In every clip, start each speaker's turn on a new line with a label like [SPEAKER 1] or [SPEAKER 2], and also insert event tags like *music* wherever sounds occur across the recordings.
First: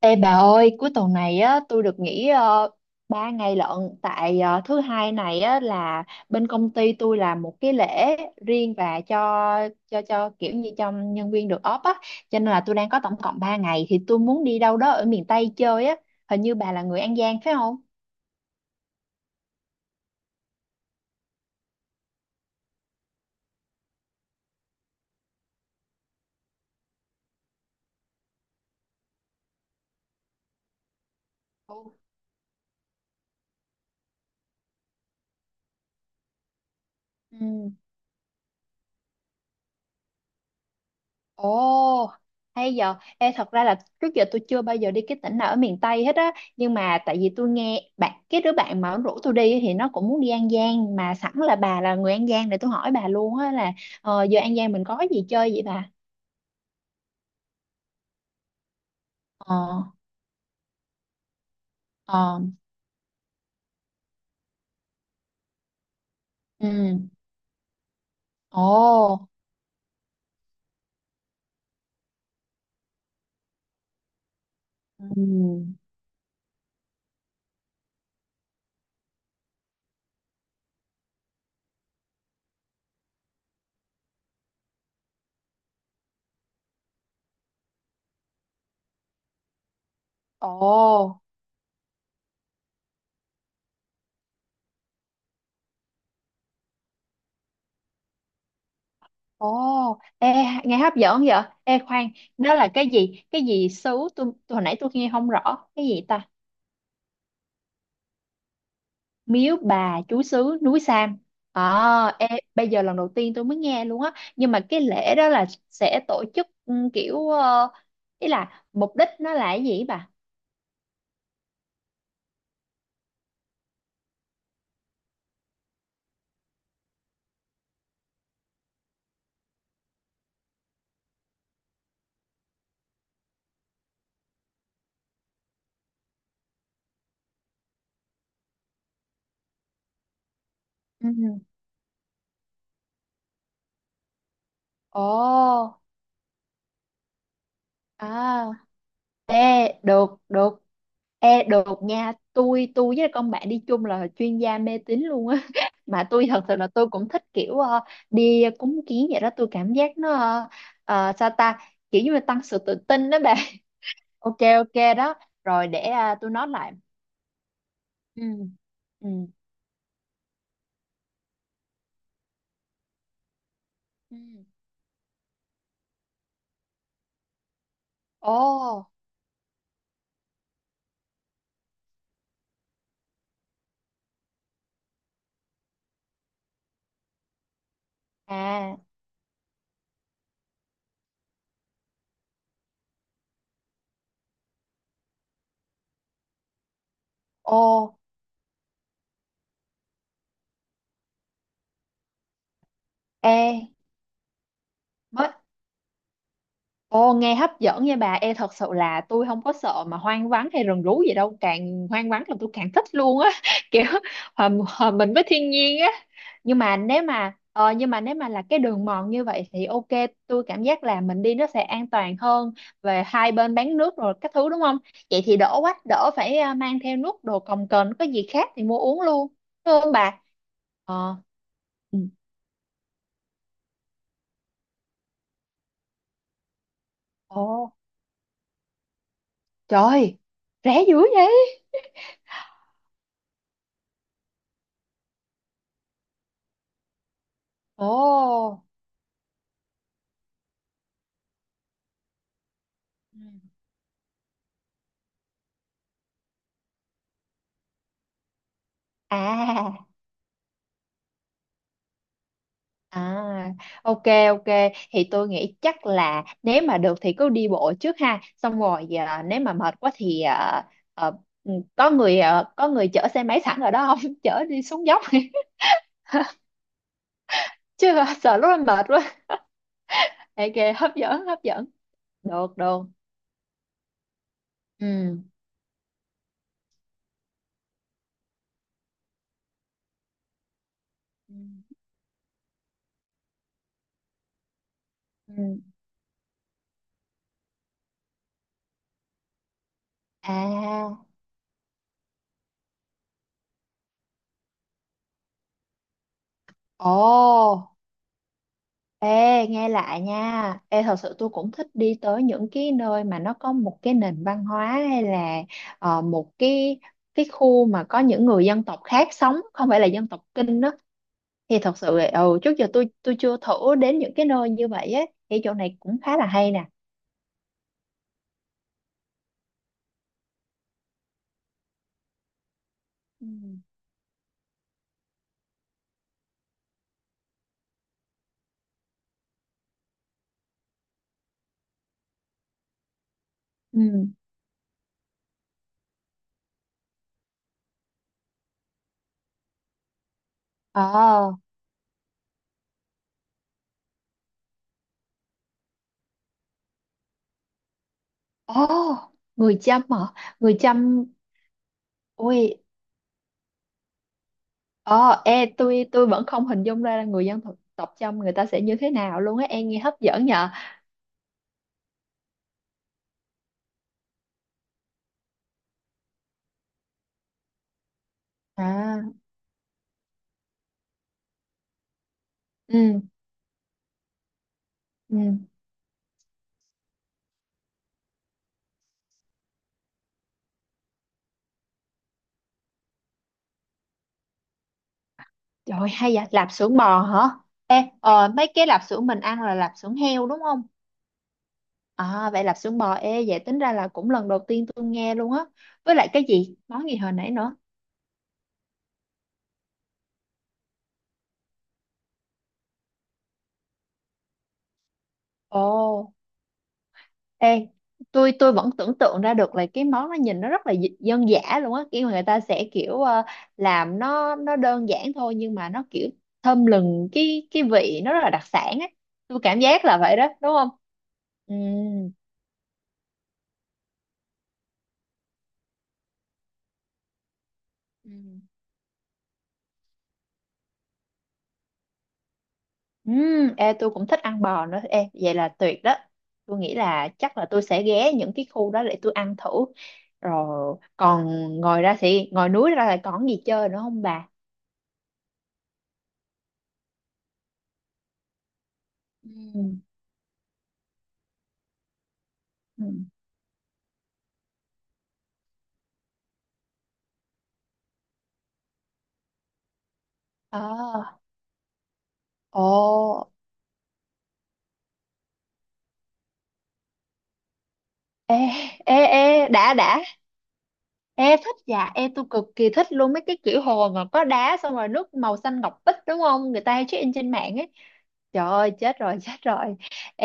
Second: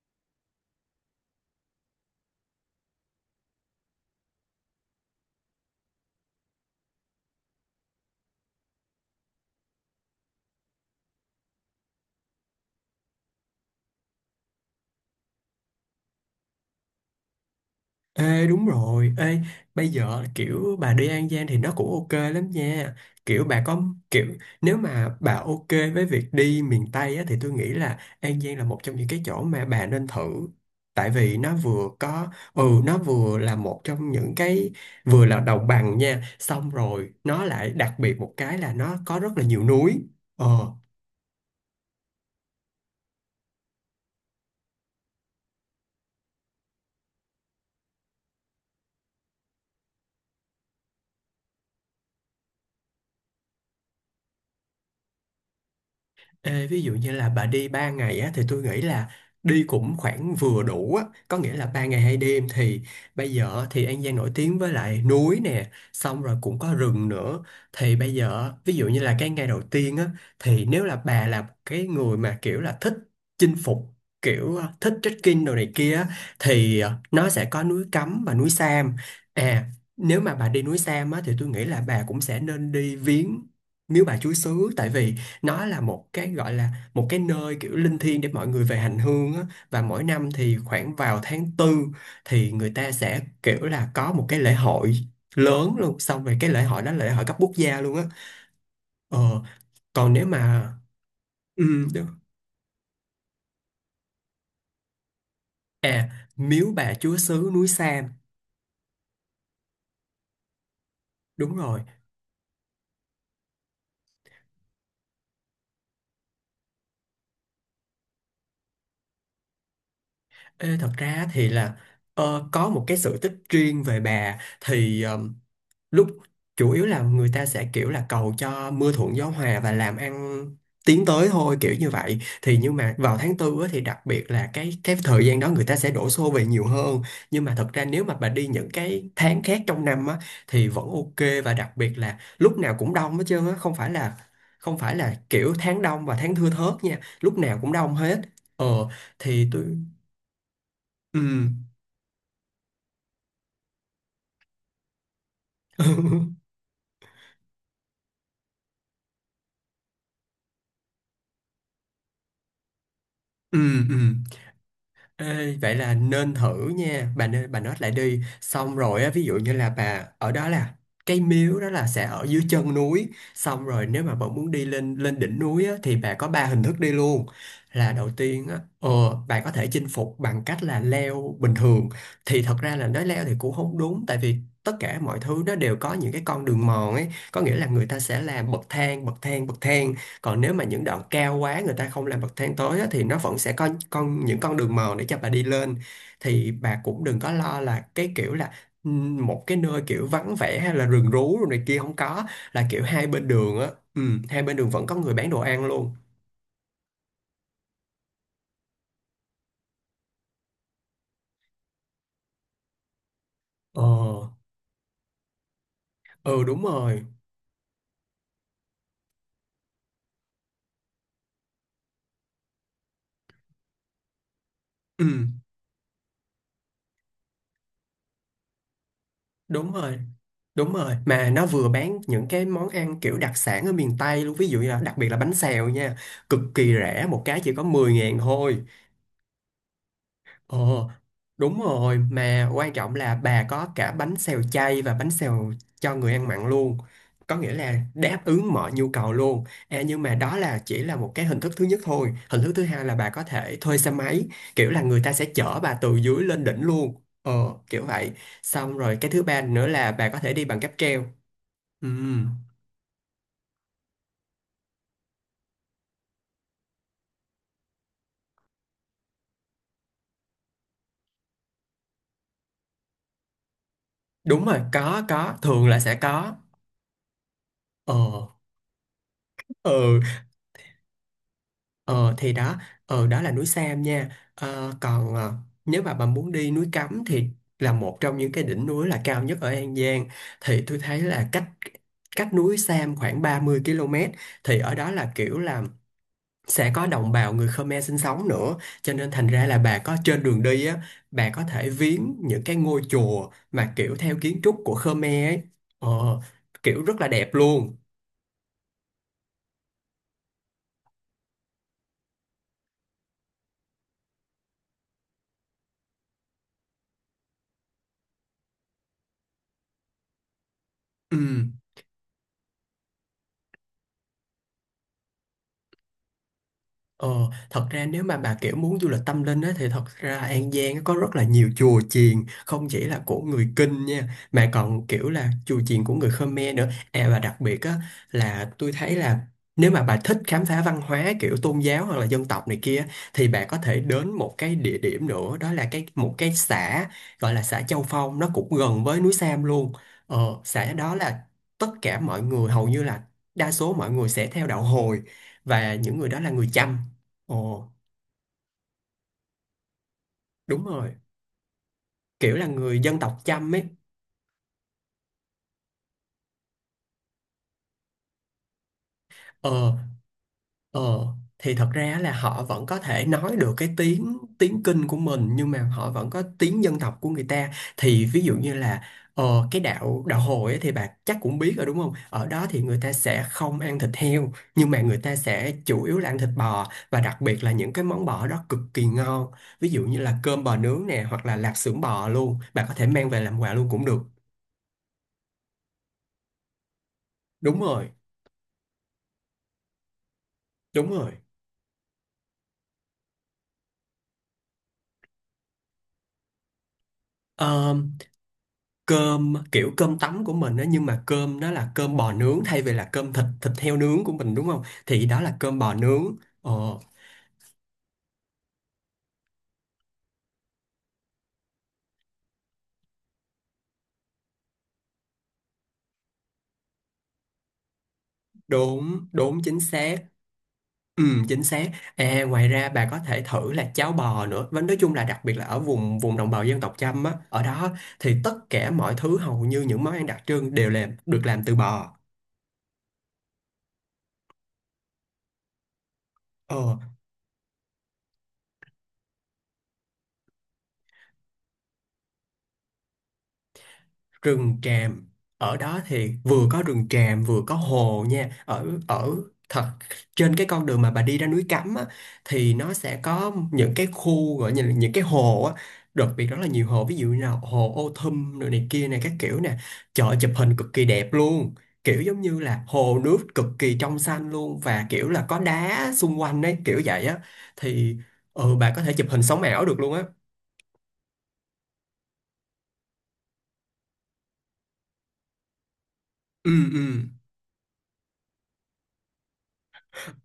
[SPEAKER 1] Ê bà ơi, cuối tuần này á, tôi được nghỉ uh, 3 ngày lận tại thứ hai này á, là bên công ty tôi làm một cái lễ riêng và cho kiểu như cho nhân viên được off á, cho nên là tôi đang có tổng cộng 3 ngày thì tôi muốn đi đâu đó ở miền Tây chơi á, hình như bà là người An Giang phải không?
[SPEAKER 2] Ê, đúng rồi. Bây giờ kiểu bà đi An Giang thì nó cũng ok lắm nha. Kiểu bà có kiểu Nếu mà bà ok với việc đi miền Tây á, thì tôi nghĩ là An Giang là một trong những cái chỗ mà bà nên thử. Tại vì nó vừa có nó vừa là một trong những cái vừa là đồng bằng nha, xong rồi nó lại
[SPEAKER 1] Ừ.
[SPEAKER 2] đặc biệt một cái là nó có rất là nhiều núi. Ờ
[SPEAKER 1] Ồ, hay giờ. Ê, thật ra là trước giờ tôi chưa bao giờ đi cái tỉnh nào ở miền Tây hết á. Nhưng mà tại vì tôi nghe cái đứa bạn mà nó rủ tôi đi thì nó cũng muốn đi An Giang. Mà sẵn là bà là người An Giang để tôi hỏi bà luôn á là giờ An Giang mình có gì chơi vậy bà?
[SPEAKER 2] Ê, ví dụ như là bà đi 3 ngày á, thì tôi nghĩ là đi
[SPEAKER 1] Ờ,
[SPEAKER 2] cũng khoảng vừa đủ á, có nghĩa là 3 ngày hai
[SPEAKER 1] ờ,
[SPEAKER 2] đêm. Thì bây giờ thì An Giang nổi tiếng với lại núi nè, xong rồi cũng có rừng
[SPEAKER 1] ừ,
[SPEAKER 2] nữa. Thì bây giờ
[SPEAKER 1] ồ,
[SPEAKER 2] ví dụ như là cái ngày đầu tiên á, thì nếu là bà là cái người mà kiểu là thích chinh phục, kiểu thích trekking đồ này
[SPEAKER 1] ừ,
[SPEAKER 2] kia á, thì nó sẽ có núi Cấm và núi Sam. À, nếu mà bà đi núi Sam á, thì tôi nghĩ là bà cũng sẽ nên đi viếng Miếu Bà Chúa Xứ, tại vì nó là một cái gọi là một cái nơi kiểu linh thiêng để mọi người về hành hương á. Và mỗi năm thì
[SPEAKER 1] ồ,
[SPEAKER 2] khoảng vào tháng tư thì người ta sẽ kiểu là có một cái lễ hội lớn luôn, xong rồi cái lễ hội đó là lễ hội cấp quốc gia luôn á. ờ
[SPEAKER 1] ồ.
[SPEAKER 2] Còn nếu
[SPEAKER 1] Ê,
[SPEAKER 2] mà
[SPEAKER 1] nghe hấp dẫn vậy? Ê,
[SPEAKER 2] ừ, đúng.
[SPEAKER 1] khoan, đó là cái gì? Cái gì xứ? Tôi hồi nãy tôi nghe không rõ. Cái gì
[SPEAKER 2] À,
[SPEAKER 1] ta?
[SPEAKER 2] miếu bà chúa xứ núi Sam,
[SPEAKER 1] Miếu Bà Chúa Xứ núi Sam.
[SPEAKER 2] đúng rồi.
[SPEAKER 1] À, ê, bây giờ lần đầu tiên tôi mới nghe luôn á nhưng mà cái lễ đó là sẽ tổ chức kiểu ý là mục đích nó là cái gì ấy bà.
[SPEAKER 2] Ê, thật ra thì là có một cái sự tích riêng về bà, thì ờ, lúc chủ yếu là người ta sẽ kiểu là cầu cho mưa thuận gió hòa và làm ăn tiến tới thôi, kiểu như vậy. Thì nhưng mà vào tháng tư á, thì đặc biệt là cái thời gian đó người ta sẽ đổ xô về nhiều hơn. Nhưng mà thật ra nếu mà bà đi những cái tháng khác trong năm á, thì vẫn
[SPEAKER 1] Ừ.
[SPEAKER 2] ok, và đặc biệt là lúc nào cũng đông hết trơn á. Không phải là kiểu
[SPEAKER 1] Ồ.
[SPEAKER 2] tháng đông và tháng thưa thớt nha, lúc nào cũng đông hết.
[SPEAKER 1] À.
[SPEAKER 2] Ờ thì tôi
[SPEAKER 1] Ê được được. Ê
[SPEAKER 2] ừ
[SPEAKER 1] được nha, tôi với con bạn đi chung là chuyên gia mê tín luôn á *laughs* mà tôi thật
[SPEAKER 2] *laughs*
[SPEAKER 1] sự là tôi cũng thích kiểu đi cúng kiến vậy đó, tôi cảm giác nó sao ta, kiểu như là tăng sự tự tin đó bà.
[SPEAKER 2] ừ, ừ.
[SPEAKER 1] *laughs* Ok, ok đó.
[SPEAKER 2] Ê,
[SPEAKER 1] Rồi
[SPEAKER 2] vậy
[SPEAKER 1] để
[SPEAKER 2] là
[SPEAKER 1] à, tôi
[SPEAKER 2] nên
[SPEAKER 1] nói
[SPEAKER 2] thử
[SPEAKER 1] lại.
[SPEAKER 2] nha bà. Nên bà nói lại đi,
[SPEAKER 1] Ừ.
[SPEAKER 2] xong rồi
[SPEAKER 1] Ừ.
[SPEAKER 2] á, ví dụ như là bà ở đó là cái miếu đó là sẽ ở dưới chân núi. Xong rồi nếu mà
[SPEAKER 1] Ừ.
[SPEAKER 2] bà muốn đi lên lên đỉnh núi á, thì bà có ba hình thức đi luôn. Là đầu tiên á,
[SPEAKER 1] Ô.
[SPEAKER 2] bà có thể chinh phục bằng cách là leo bình thường. Thì thật ra là nói leo thì cũng không đúng, tại vì tất cả mọi thứ nó đều có những cái con đường mòn ấy, có nghĩa là người ta sẽ làm bậc
[SPEAKER 1] À.
[SPEAKER 2] thang, bậc thang, bậc thang. Còn nếu mà những đoạn cao quá người ta không làm bậc thang tối á, thì nó vẫn sẽ có những con đường mòn để cho bà đi lên. Thì bà cũng đừng có lo là
[SPEAKER 1] Ô.
[SPEAKER 2] cái kiểu là một cái nơi kiểu vắng vẻ hay là rừng rú rồi này kia, không có. Là kiểu hai bên
[SPEAKER 1] Ê.
[SPEAKER 2] đường á, hai bên đường vẫn có người
[SPEAKER 1] mới
[SPEAKER 2] bán đồ ăn luôn.
[SPEAKER 1] Ồ, nghe hấp dẫn nha bà. Ê, thật sự là tôi không có sợ mà hoang vắng hay rừng rú gì đâu. Càng hoang vắng là tôi càng thích luôn á. *laughs* Kiểu
[SPEAKER 2] ờ
[SPEAKER 1] hòa mình với thiên nhiên á.
[SPEAKER 2] ừ, đúng rồi.
[SPEAKER 1] Nhưng mà nếu mà là cái đường mòn như vậy thì ok. Tôi cảm giác là mình đi nó sẽ an toàn hơn, về hai bên bán nước rồi các thứ đúng không? Vậy thì
[SPEAKER 2] Ừm,
[SPEAKER 1] đỡ quá. Đỡ phải mang theo nước đồ cồng kềnh, có gì khác thì mua uống luôn.
[SPEAKER 2] đúng
[SPEAKER 1] Đúng không
[SPEAKER 2] rồi,
[SPEAKER 1] bà?
[SPEAKER 2] đúng rồi.
[SPEAKER 1] Ờ.
[SPEAKER 2] Mà nó vừa bán
[SPEAKER 1] Ừ.
[SPEAKER 2] những cái món ăn kiểu đặc sản ở miền Tây luôn, ví dụ như là đặc biệt là bánh xèo nha, cực kỳ rẻ, một cái chỉ có
[SPEAKER 1] Ồ,
[SPEAKER 2] 10 ngàn thôi.
[SPEAKER 1] trời. Rẻ
[SPEAKER 2] Ồ,
[SPEAKER 1] dữ
[SPEAKER 2] đúng
[SPEAKER 1] vậy.
[SPEAKER 2] rồi, mà quan trọng là bà có cả bánh xèo chay và bánh xèo cho người ăn mặn luôn. Có nghĩa là
[SPEAKER 1] Ồ.
[SPEAKER 2] đáp ứng mọi nhu cầu luôn. À, nhưng mà đó là chỉ là một cái hình thức thứ nhất thôi. Hình thức thứ hai là bà
[SPEAKER 1] Ừ.
[SPEAKER 2] có thể thuê xe máy, kiểu là người ta sẽ chở bà từ dưới lên đỉnh luôn. Ờ, Kiểu vậy. Xong rồi cái thứ ba nữa
[SPEAKER 1] À,
[SPEAKER 2] là bà có thể đi bằng cáp treo. Ừ,
[SPEAKER 1] à, ok ok, thì tôi nghĩ chắc là nếu mà được thì cứ đi bộ trước ha, xong rồi nếu mà mệt quá thì à, có người chở xe máy sẵn ở đó không *laughs*
[SPEAKER 2] đúng
[SPEAKER 1] chở
[SPEAKER 2] rồi,
[SPEAKER 1] đi xuống dốc
[SPEAKER 2] có,
[SPEAKER 1] *laughs*
[SPEAKER 2] thường là sẽ có.
[SPEAKER 1] chứ
[SPEAKER 2] Ờ,
[SPEAKER 1] sợ lúc em mệt quá.
[SPEAKER 2] ừ.
[SPEAKER 1] Ok, hấp dẫn hấp dẫn,
[SPEAKER 2] Ờ thì
[SPEAKER 1] được
[SPEAKER 2] Đó,
[SPEAKER 1] được.
[SPEAKER 2] đó là núi Sam nha. Ờ, còn
[SPEAKER 1] Ừ.
[SPEAKER 2] nếu mà bà muốn đi núi Cấm thì là một trong những cái đỉnh núi là cao nhất ở An Giang. Thì tôi thấy là
[SPEAKER 1] Ừ.
[SPEAKER 2] cách cách núi Sam khoảng 30 km. Thì ở đó là kiểu
[SPEAKER 1] Ừ.
[SPEAKER 2] là sẽ có đồng bào người Khmer sinh sống nữa, cho nên thành ra là bà có, trên đường đi á,
[SPEAKER 1] À.
[SPEAKER 2] bà có thể viếng những cái ngôi chùa mà kiểu theo kiến trúc của Khmer ấy, ờ, kiểu
[SPEAKER 1] Ồ.
[SPEAKER 2] rất là đẹp luôn.
[SPEAKER 1] Ê, nghe lại nha. Ê, thật sự tôi cũng thích đi tới những cái nơi mà nó có một cái nền văn hóa hay là một cái khu mà có những người dân tộc khác sống, không phải là dân tộc Kinh đó.
[SPEAKER 2] ừ.
[SPEAKER 1] Thì thật sự là, trước giờ tôi chưa thử đến những cái nơi như vậy á. Thì chỗ này cũng khá là hay nè.
[SPEAKER 2] Ờ, Thật ra nếu mà bà kiểu muốn du lịch tâm linh á, thì thật ra An Giang á có rất là nhiều chùa chiền, không chỉ là của
[SPEAKER 1] Ừ.
[SPEAKER 2] người Kinh nha mà còn kiểu là chùa chiền của người Khmer nữa. À, và đặc biệt á, là tôi thấy là nếu mà bà thích khám phá văn hóa kiểu tôn giáo hoặc là dân tộc này kia, thì bà có thể
[SPEAKER 1] Ừ.
[SPEAKER 2] đến một cái địa điểm nữa, đó là một cái xã gọi là xã Châu Phong, nó cũng gần với núi Sam luôn. Ờ, xã đó là
[SPEAKER 1] Ờ.
[SPEAKER 2] tất cả mọi người hầu như là đa số mọi người sẽ theo đạo Hồi, và những người đó là người Chăm. Ồ,
[SPEAKER 1] Ồ, người Chăm hả? Người
[SPEAKER 2] đúng rồi.
[SPEAKER 1] Chăm,
[SPEAKER 2] Kiểu là
[SPEAKER 1] ui,
[SPEAKER 2] người dân tộc Chăm ấy.
[SPEAKER 1] ờ, ê, tôi vẫn không hình dung ra là người dân tộc tộc Chăm người ta sẽ như thế nào luôn á. Em
[SPEAKER 2] Ờ,
[SPEAKER 1] nghe hấp dẫn nhờ.
[SPEAKER 2] ờ. Thì thật ra là họ vẫn có thể nói được cái tiếng tiếng Kinh của mình, nhưng mà họ vẫn có tiếng dân tộc của người ta. Thì ví dụ như là
[SPEAKER 1] À.
[SPEAKER 2] cái đạo đạo Hồi ấy, thì bà chắc cũng biết rồi đúng không? Ở đó thì người ta
[SPEAKER 1] Ừ.
[SPEAKER 2] sẽ không ăn thịt heo, nhưng mà người ta sẽ
[SPEAKER 1] Ừ.
[SPEAKER 2] chủ yếu là ăn thịt bò, và đặc biệt là những cái món bò đó cực kỳ ngon. Ví dụ như là cơm bò nướng nè, hoặc là lạp xưởng bò luôn. Bà có thể mang về làm quà luôn cũng được.
[SPEAKER 1] Trời, hay vậy, lạp xưởng bò hả?
[SPEAKER 2] Đúng
[SPEAKER 1] Ê
[SPEAKER 2] rồi,
[SPEAKER 1] mấy cái lạp xưởng mình ăn là lạp xưởng heo đúng không?
[SPEAKER 2] đúng rồi.
[SPEAKER 1] À, vậy lạp xưởng bò. Ê, vậy tính ra là cũng lần đầu tiên tôi nghe luôn á, với lại cái gì món gì hồi nãy nữa?
[SPEAKER 2] Cơm kiểu cơm tấm của mình á, nhưng mà cơm đó là cơm bò nướng thay vì là cơm thịt thịt heo nướng của mình, đúng không? Thì đó là cơm
[SPEAKER 1] Ồ.
[SPEAKER 2] bò nướng. ờ
[SPEAKER 1] Ê, tôi vẫn tưởng tượng ra được là cái món nó nhìn nó rất là dân dã luôn á, kiểu người ta sẽ kiểu làm nó đơn giản thôi nhưng mà nó kiểu thơm lừng, cái vị nó rất là đặc sản á,
[SPEAKER 2] Đúng,
[SPEAKER 1] tôi
[SPEAKER 2] đúng, chính
[SPEAKER 1] cảm giác
[SPEAKER 2] xác.
[SPEAKER 1] là vậy đó đúng không?
[SPEAKER 2] ừ Chính xác. À, ngoài ra bà có thể thử là cháo bò nữa. Và nói chung là đặc biệt là ở vùng vùng đồng bào dân tộc Chăm á, ở đó
[SPEAKER 1] Ừ.
[SPEAKER 2] thì tất cả mọi thứ hầu như những món ăn đặc trưng đều làm được làm từ bò.
[SPEAKER 1] Ê, tôi cũng thích ăn bò nữa. Ê, vậy là tuyệt đó, tôi nghĩ
[SPEAKER 2] ờ
[SPEAKER 1] là chắc là tôi sẽ ghé những cái khu đó để tôi ăn thử. Rồi còn ngồi núi ra là còn gì chơi nữa không bà?
[SPEAKER 2] Rừng tràm, ở đó thì vừa có rừng tràm vừa có hồ nha. Ở ở
[SPEAKER 1] Ừ.
[SPEAKER 2] thật Trên cái con đường mà bà đi ra núi Cấm á, thì nó sẽ
[SPEAKER 1] Ừm.
[SPEAKER 2] có những cái khu gọi như là những cái hồ á, đặc biệt rất là nhiều hồ, ví dụ như là hồ Ô Thum rồi này kia này các kiểu nè, chợ chụp hình cực kỳ đẹp
[SPEAKER 1] Ờ.
[SPEAKER 2] luôn. Kiểu giống như
[SPEAKER 1] Ồ.
[SPEAKER 2] là hồ nước cực kỳ trong xanh luôn và kiểu là có đá xung quanh đấy, kiểu vậy á. Thì
[SPEAKER 1] Ê,
[SPEAKER 2] ừ Bà có thể
[SPEAKER 1] ê,
[SPEAKER 2] chụp hình sống
[SPEAKER 1] ê,
[SPEAKER 2] ảo
[SPEAKER 1] đã
[SPEAKER 2] được
[SPEAKER 1] đã.
[SPEAKER 2] luôn á.
[SPEAKER 1] Ê thích dạ. Ê, tôi cực kỳ thích luôn mấy cái kiểu hồ mà có đá xong rồi nước màu xanh ngọc bích đúng
[SPEAKER 2] ừ
[SPEAKER 1] không? Người ta
[SPEAKER 2] ừ
[SPEAKER 1] hay check in trên mạng ấy. Trời ơi, chết rồi *laughs* chết rồi.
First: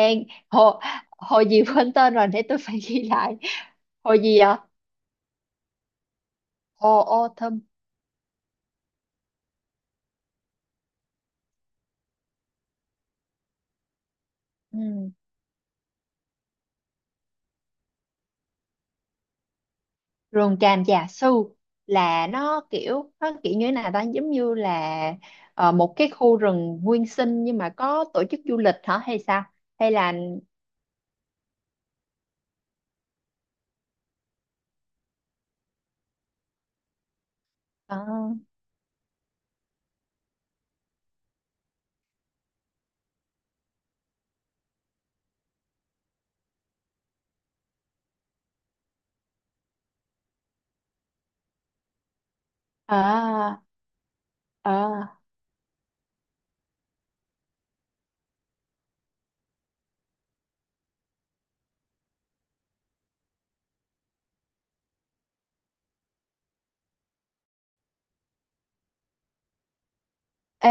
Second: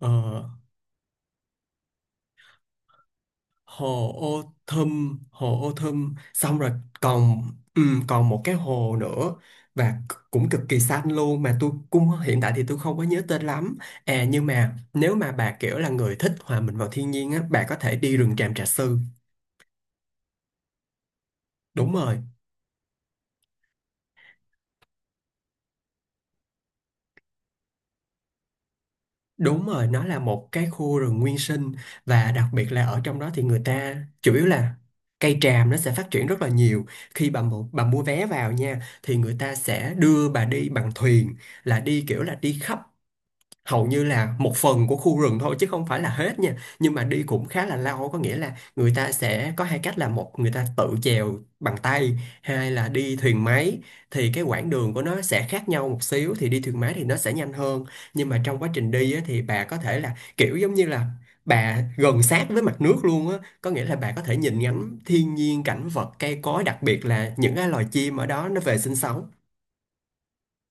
[SPEAKER 2] Ờ,
[SPEAKER 1] hồ, hồ gì quên tên rồi để tôi phải ghi lại.
[SPEAKER 2] hồ
[SPEAKER 1] Hồ gì
[SPEAKER 2] Ô
[SPEAKER 1] ạ?
[SPEAKER 2] Thâm, hồ Ô Thâm. Xong rồi
[SPEAKER 1] Hồ
[SPEAKER 2] còn
[SPEAKER 1] Autumn.
[SPEAKER 2] ừ, còn một cái hồ nữa, cũng cực kỳ xanh luôn, mà tôi cũng hiện tại thì tôi không có nhớ tên lắm. À, nhưng mà
[SPEAKER 1] Ừ.
[SPEAKER 2] nếu mà bà kiểu là người thích hòa mình vào thiên nhiên á, bà có thể đi rừng Tràm Trà Sư.
[SPEAKER 1] Rừng tràm già su.
[SPEAKER 2] Đúng rồi,
[SPEAKER 1] Là nó kiểu. Nó kiểu như thế nào ta, giống như là một cái khu rừng nguyên sinh, nhưng mà có tổ chức du lịch hả hay sao?
[SPEAKER 2] đúng rồi,
[SPEAKER 1] Hay
[SPEAKER 2] nó
[SPEAKER 1] là
[SPEAKER 2] là một cái khu rừng nguyên sinh, và đặc biệt là ở trong đó thì người ta chủ yếu là cây tràm nó sẽ phát triển rất là nhiều. Khi bà
[SPEAKER 1] ờ,
[SPEAKER 2] mua vé vào nha, thì người ta sẽ đưa bà đi bằng thuyền, là đi kiểu là đi khắp hầu như là một phần của khu rừng thôi, chứ không phải là hết nha. Nhưng mà đi cũng khá là lâu, có nghĩa là người ta sẽ có hai cách, là một người ta tự chèo bằng tay, hai là đi thuyền
[SPEAKER 1] ờ,
[SPEAKER 2] máy. Thì cái quãng
[SPEAKER 1] ờ.
[SPEAKER 2] đường của nó sẽ khác nhau một xíu, thì đi thuyền máy thì nó sẽ nhanh hơn. Nhưng mà trong quá trình đi á, thì bà có thể là kiểu giống như là bà gần sát với mặt nước luôn á, có nghĩa là bà có thể nhìn ngắm thiên nhiên, cảnh vật, cây cối, đặc biệt là những cái loài chim ở đó nó về sinh sống.
[SPEAKER 1] Ê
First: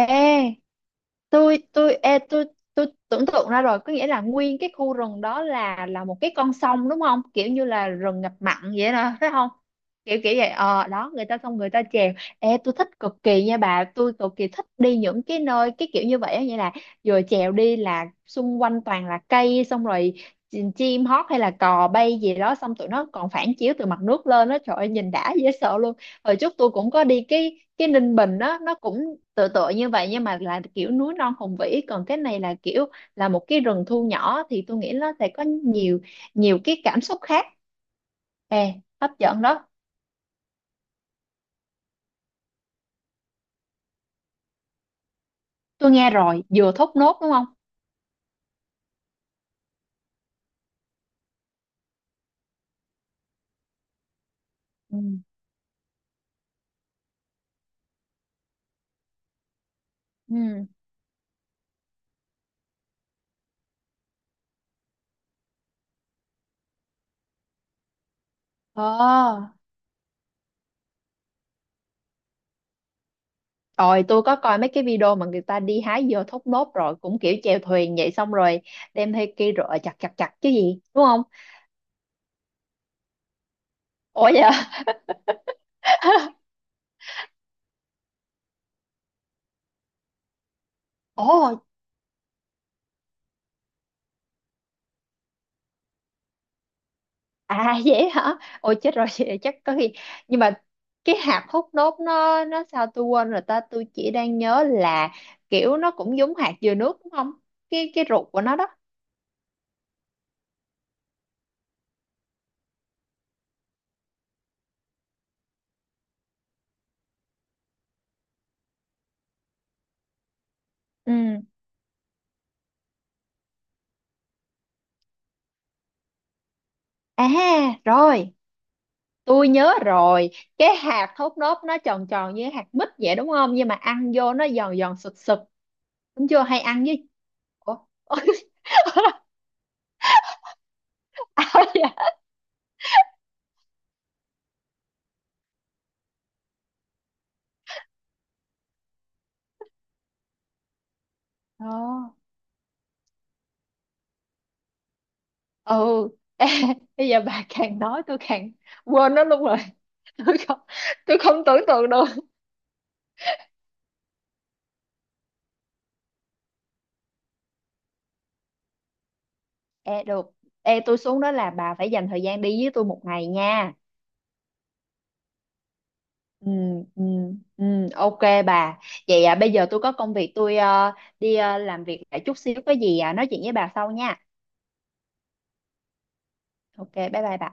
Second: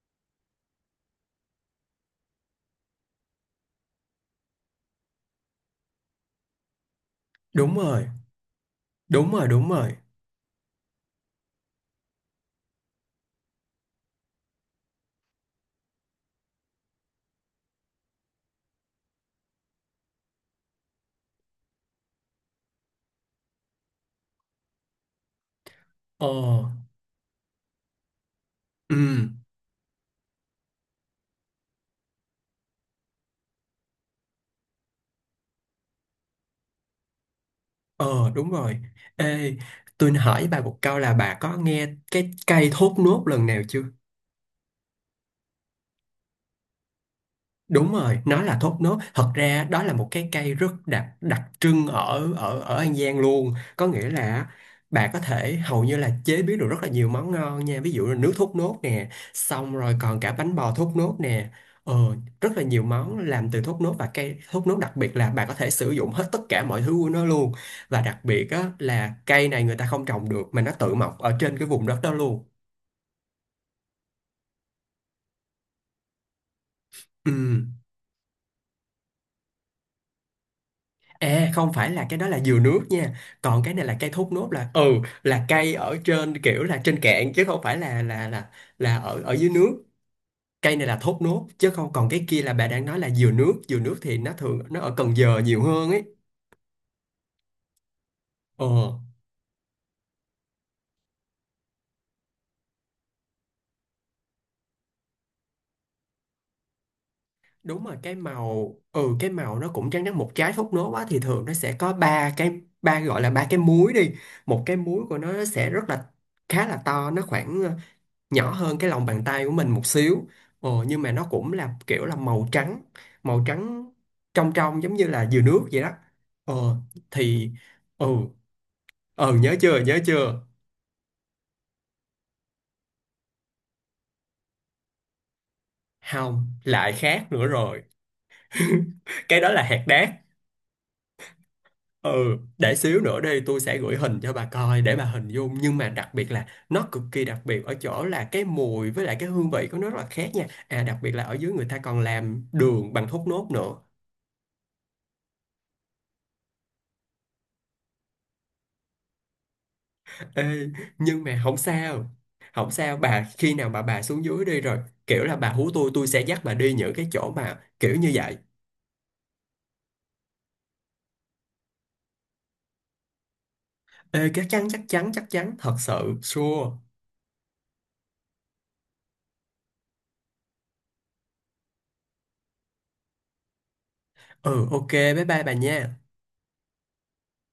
[SPEAKER 1] tôi tôi ê, tôi tôi tưởng tượng ra rồi, có nghĩa là nguyên cái khu rừng đó là một cái con sông đúng không, kiểu như
[SPEAKER 2] đúng
[SPEAKER 1] là
[SPEAKER 2] rồi
[SPEAKER 1] rừng ngập mặn vậy đó phải
[SPEAKER 2] đúng rồi
[SPEAKER 1] không,
[SPEAKER 2] đúng rồi.
[SPEAKER 1] kiểu kiểu vậy. Ờ đó, người ta xong người ta chèo. Ê, tôi thích cực kỳ nha bà, tôi cực kỳ thích đi những cái nơi cái kiểu như vậy á, nghĩa là vừa chèo đi là xung quanh toàn là cây, xong rồi chim hót hay là cò bay gì đó, xong tụi nó còn phản chiếu từ mặt nước lên đó, trời ơi nhìn đã dễ sợ.
[SPEAKER 2] ờ
[SPEAKER 1] Hồi trước tôi cũng có đi cái Ninh Bình đó, nó
[SPEAKER 2] ừ
[SPEAKER 1] cũng tựa tựa như vậy nhưng mà là kiểu núi non hùng vĩ, còn cái này là kiểu là một cái rừng thu nhỏ thì tôi nghĩ nó sẽ có nhiều nhiều cái cảm xúc khác.
[SPEAKER 2] Ờ, đúng
[SPEAKER 1] Ê,
[SPEAKER 2] rồi.
[SPEAKER 1] hấp dẫn
[SPEAKER 2] Ê,
[SPEAKER 1] đó.
[SPEAKER 2] tôi hỏi bà một câu là bà có nghe cái cây thốt nốt lần nào chưa?
[SPEAKER 1] Tôi nghe rồi, dừa thốt nốt đúng không?
[SPEAKER 2] Đúng rồi, nó là thốt nốt. Thật ra đó là một cái cây rất đặc đặc trưng ở ở ở An Giang luôn. Có nghĩa là
[SPEAKER 1] Ừ.
[SPEAKER 2] bà có thể hầu như là chế biến được rất là nhiều món ngon nha. Ví dụ là nước thốt nốt nè, xong rồi còn cả bánh
[SPEAKER 1] Ừ.
[SPEAKER 2] bò thốt nốt nè. Ờ, rất là nhiều món làm từ thốt nốt, và cây thốt nốt đặc biệt là bà có thể sử dụng hết tất cả mọi thứ của nó luôn. Và đặc biệt á, là cây
[SPEAKER 1] Ờ,
[SPEAKER 2] này người ta không trồng được, mà nó tự mọc ở trên cái vùng đất đó luôn.
[SPEAKER 1] rồi tôi có coi mấy cái video mà người ta đi hái dừa thốt nốt rồi cũng kiểu chèo
[SPEAKER 2] Ừ.
[SPEAKER 1] thuyền vậy, xong rồi đem theo cây rựa chặt chặt chặt chứ gì, đúng không?
[SPEAKER 2] Ê, không phải, là cái đó là dừa nước nha, còn cái này là cây thốt
[SPEAKER 1] Ủa
[SPEAKER 2] nốt,
[SPEAKER 1] vậy.
[SPEAKER 2] là ừ,
[SPEAKER 1] *laughs*
[SPEAKER 2] là cây ở trên kiểu là trên cạn, chứ không phải là là ở ở dưới nước. Cây này là thốt nốt,
[SPEAKER 1] Ồ.
[SPEAKER 2] chứ không, còn cái kia là bà đang nói là dừa nước. Dừa nước thì nó thường nó ở Cần Giờ nhiều hơn ấy.
[SPEAKER 1] À. *laughs* Vậy hả?
[SPEAKER 2] Ờ,
[SPEAKER 1] Ôi chết rồi, vậy chắc có khi, nhưng mà cái hạt hút nốt nó sao tôi quên rồi ta, tôi chỉ đang nhớ là kiểu nó cũng giống hạt dừa nước đúng không?
[SPEAKER 2] đúng
[SPEAKER 1] Cái
[SPEAKER 2] rồi,
[SPEAKER 1] cái
[SPEAKER 2] cái
[SPEAKER 1] ruột của nó đó.
[SPEAKER 2] màu, cái màu nó cũng trắng trắng. Một trái thốt nốt á, thì thường nó sẽ có ba cái, ba gọi là ba cái múi đi. Một cái múi của nó sẽ rất là khá là to, nó khoảng nhỏ hơn cái lòng bàn tay của mình một xíu. Ờ, nhưng mà nó
[SPEAKER 1] Ừ.
[SPEAKER 2] cũng là kiểu là màu trắng, màu trắng trong trong, giống như là dừa nước vậy đó. Ờ
[SPEAKER 1] À
[SPEAKER 2] thì ừ
[SPEAKER 1] rồi,
[SPEAKER 2] Ừ,
[SPEAKER 1] tôi
[SPEAKER 2] nhớ
[SPEAKER 1] nhớ
[SPEAKER 2] chưa, nhớ
[SPEAKER 1] rồi.
[SPEAKER 2] chưa?
[SPEAKER 1] Cái hạt hút nốt nó tròn tròn như hạt mít vậy đúng không? Nhưng mà ăn vô nó giòn giòn sực sực. Đúng chưa?
[SPEAKER 2] Không,
[SPEAKER 1] Hay ăn
[SPEAKER 2] lại
[SPEAKER 1] với.
[SPEAKER 2] khác nữa
[SPEAKER 1] Ủa?
[SPEAKER 2] rồi.
[SPEAKER 1] *laughs* Ôi,
[SPEAKER 2] *laughs* Cái đó là hạt đác.
[SPEAKER 1] áo dạ.
[SPEAKER 2] Ừ, để xíu nữa đi tôi sẽ gửi hình cho bà coi để bà hình dung. Nhưng mà đặc biệt là nó cực kỳ đặc biệt ở chỗ là cái mùi với lại cái hương vị của nó rất là khác nha. À, đặc biệt là ở dưới người
[SPEAKER 1] Ờ.
[SPEAKER 2] ta còn làm đường bằng thốt nốt nữa.
[SPEAKER 1] Ừ. *laughs* Ê, bây giờ bà càng nói tôi càng quên nó luôn rồi. *laughs* Tôi không
[SPEAKER 2] Ê,
[SPEAKER 1] tôi
[SPEAKER 2] nhưng mà
[SPEAKER 1] không
[SPEAKER 2] không
[SPEAKER 1] tưởng tượng được.
[SPEAKER 2] sao, không sao bà. Khi nào mà bà xuống dưới đi rồi, kiểu là bà hú tôi sẽ dắt bà đi những cái chỗ mà kiểu như vậy.
[SPEAKER 1] Ê được. Ê, tôi xuống đó là bà phải dành thời gian đi với tôi một ngày nha.
[SPEAKER 2] Ê, chắc chắn, chắc chắn, chắc chắn, thật sự
[SPEAKER 1] Ừ,
[SPEAKER 2] sure.
[SPEAKER 1] ừ, ừ, ok bà. Vậy à, bây giờ tôi có công việc, tôi đi làm việc lại chút xíu, có gì à, nói chuyện với bà sau nha.
[SPEAKER 2] Ừ, ok, bye bye bà nha.
[SPEAKER 1] Ok, bye bye bà.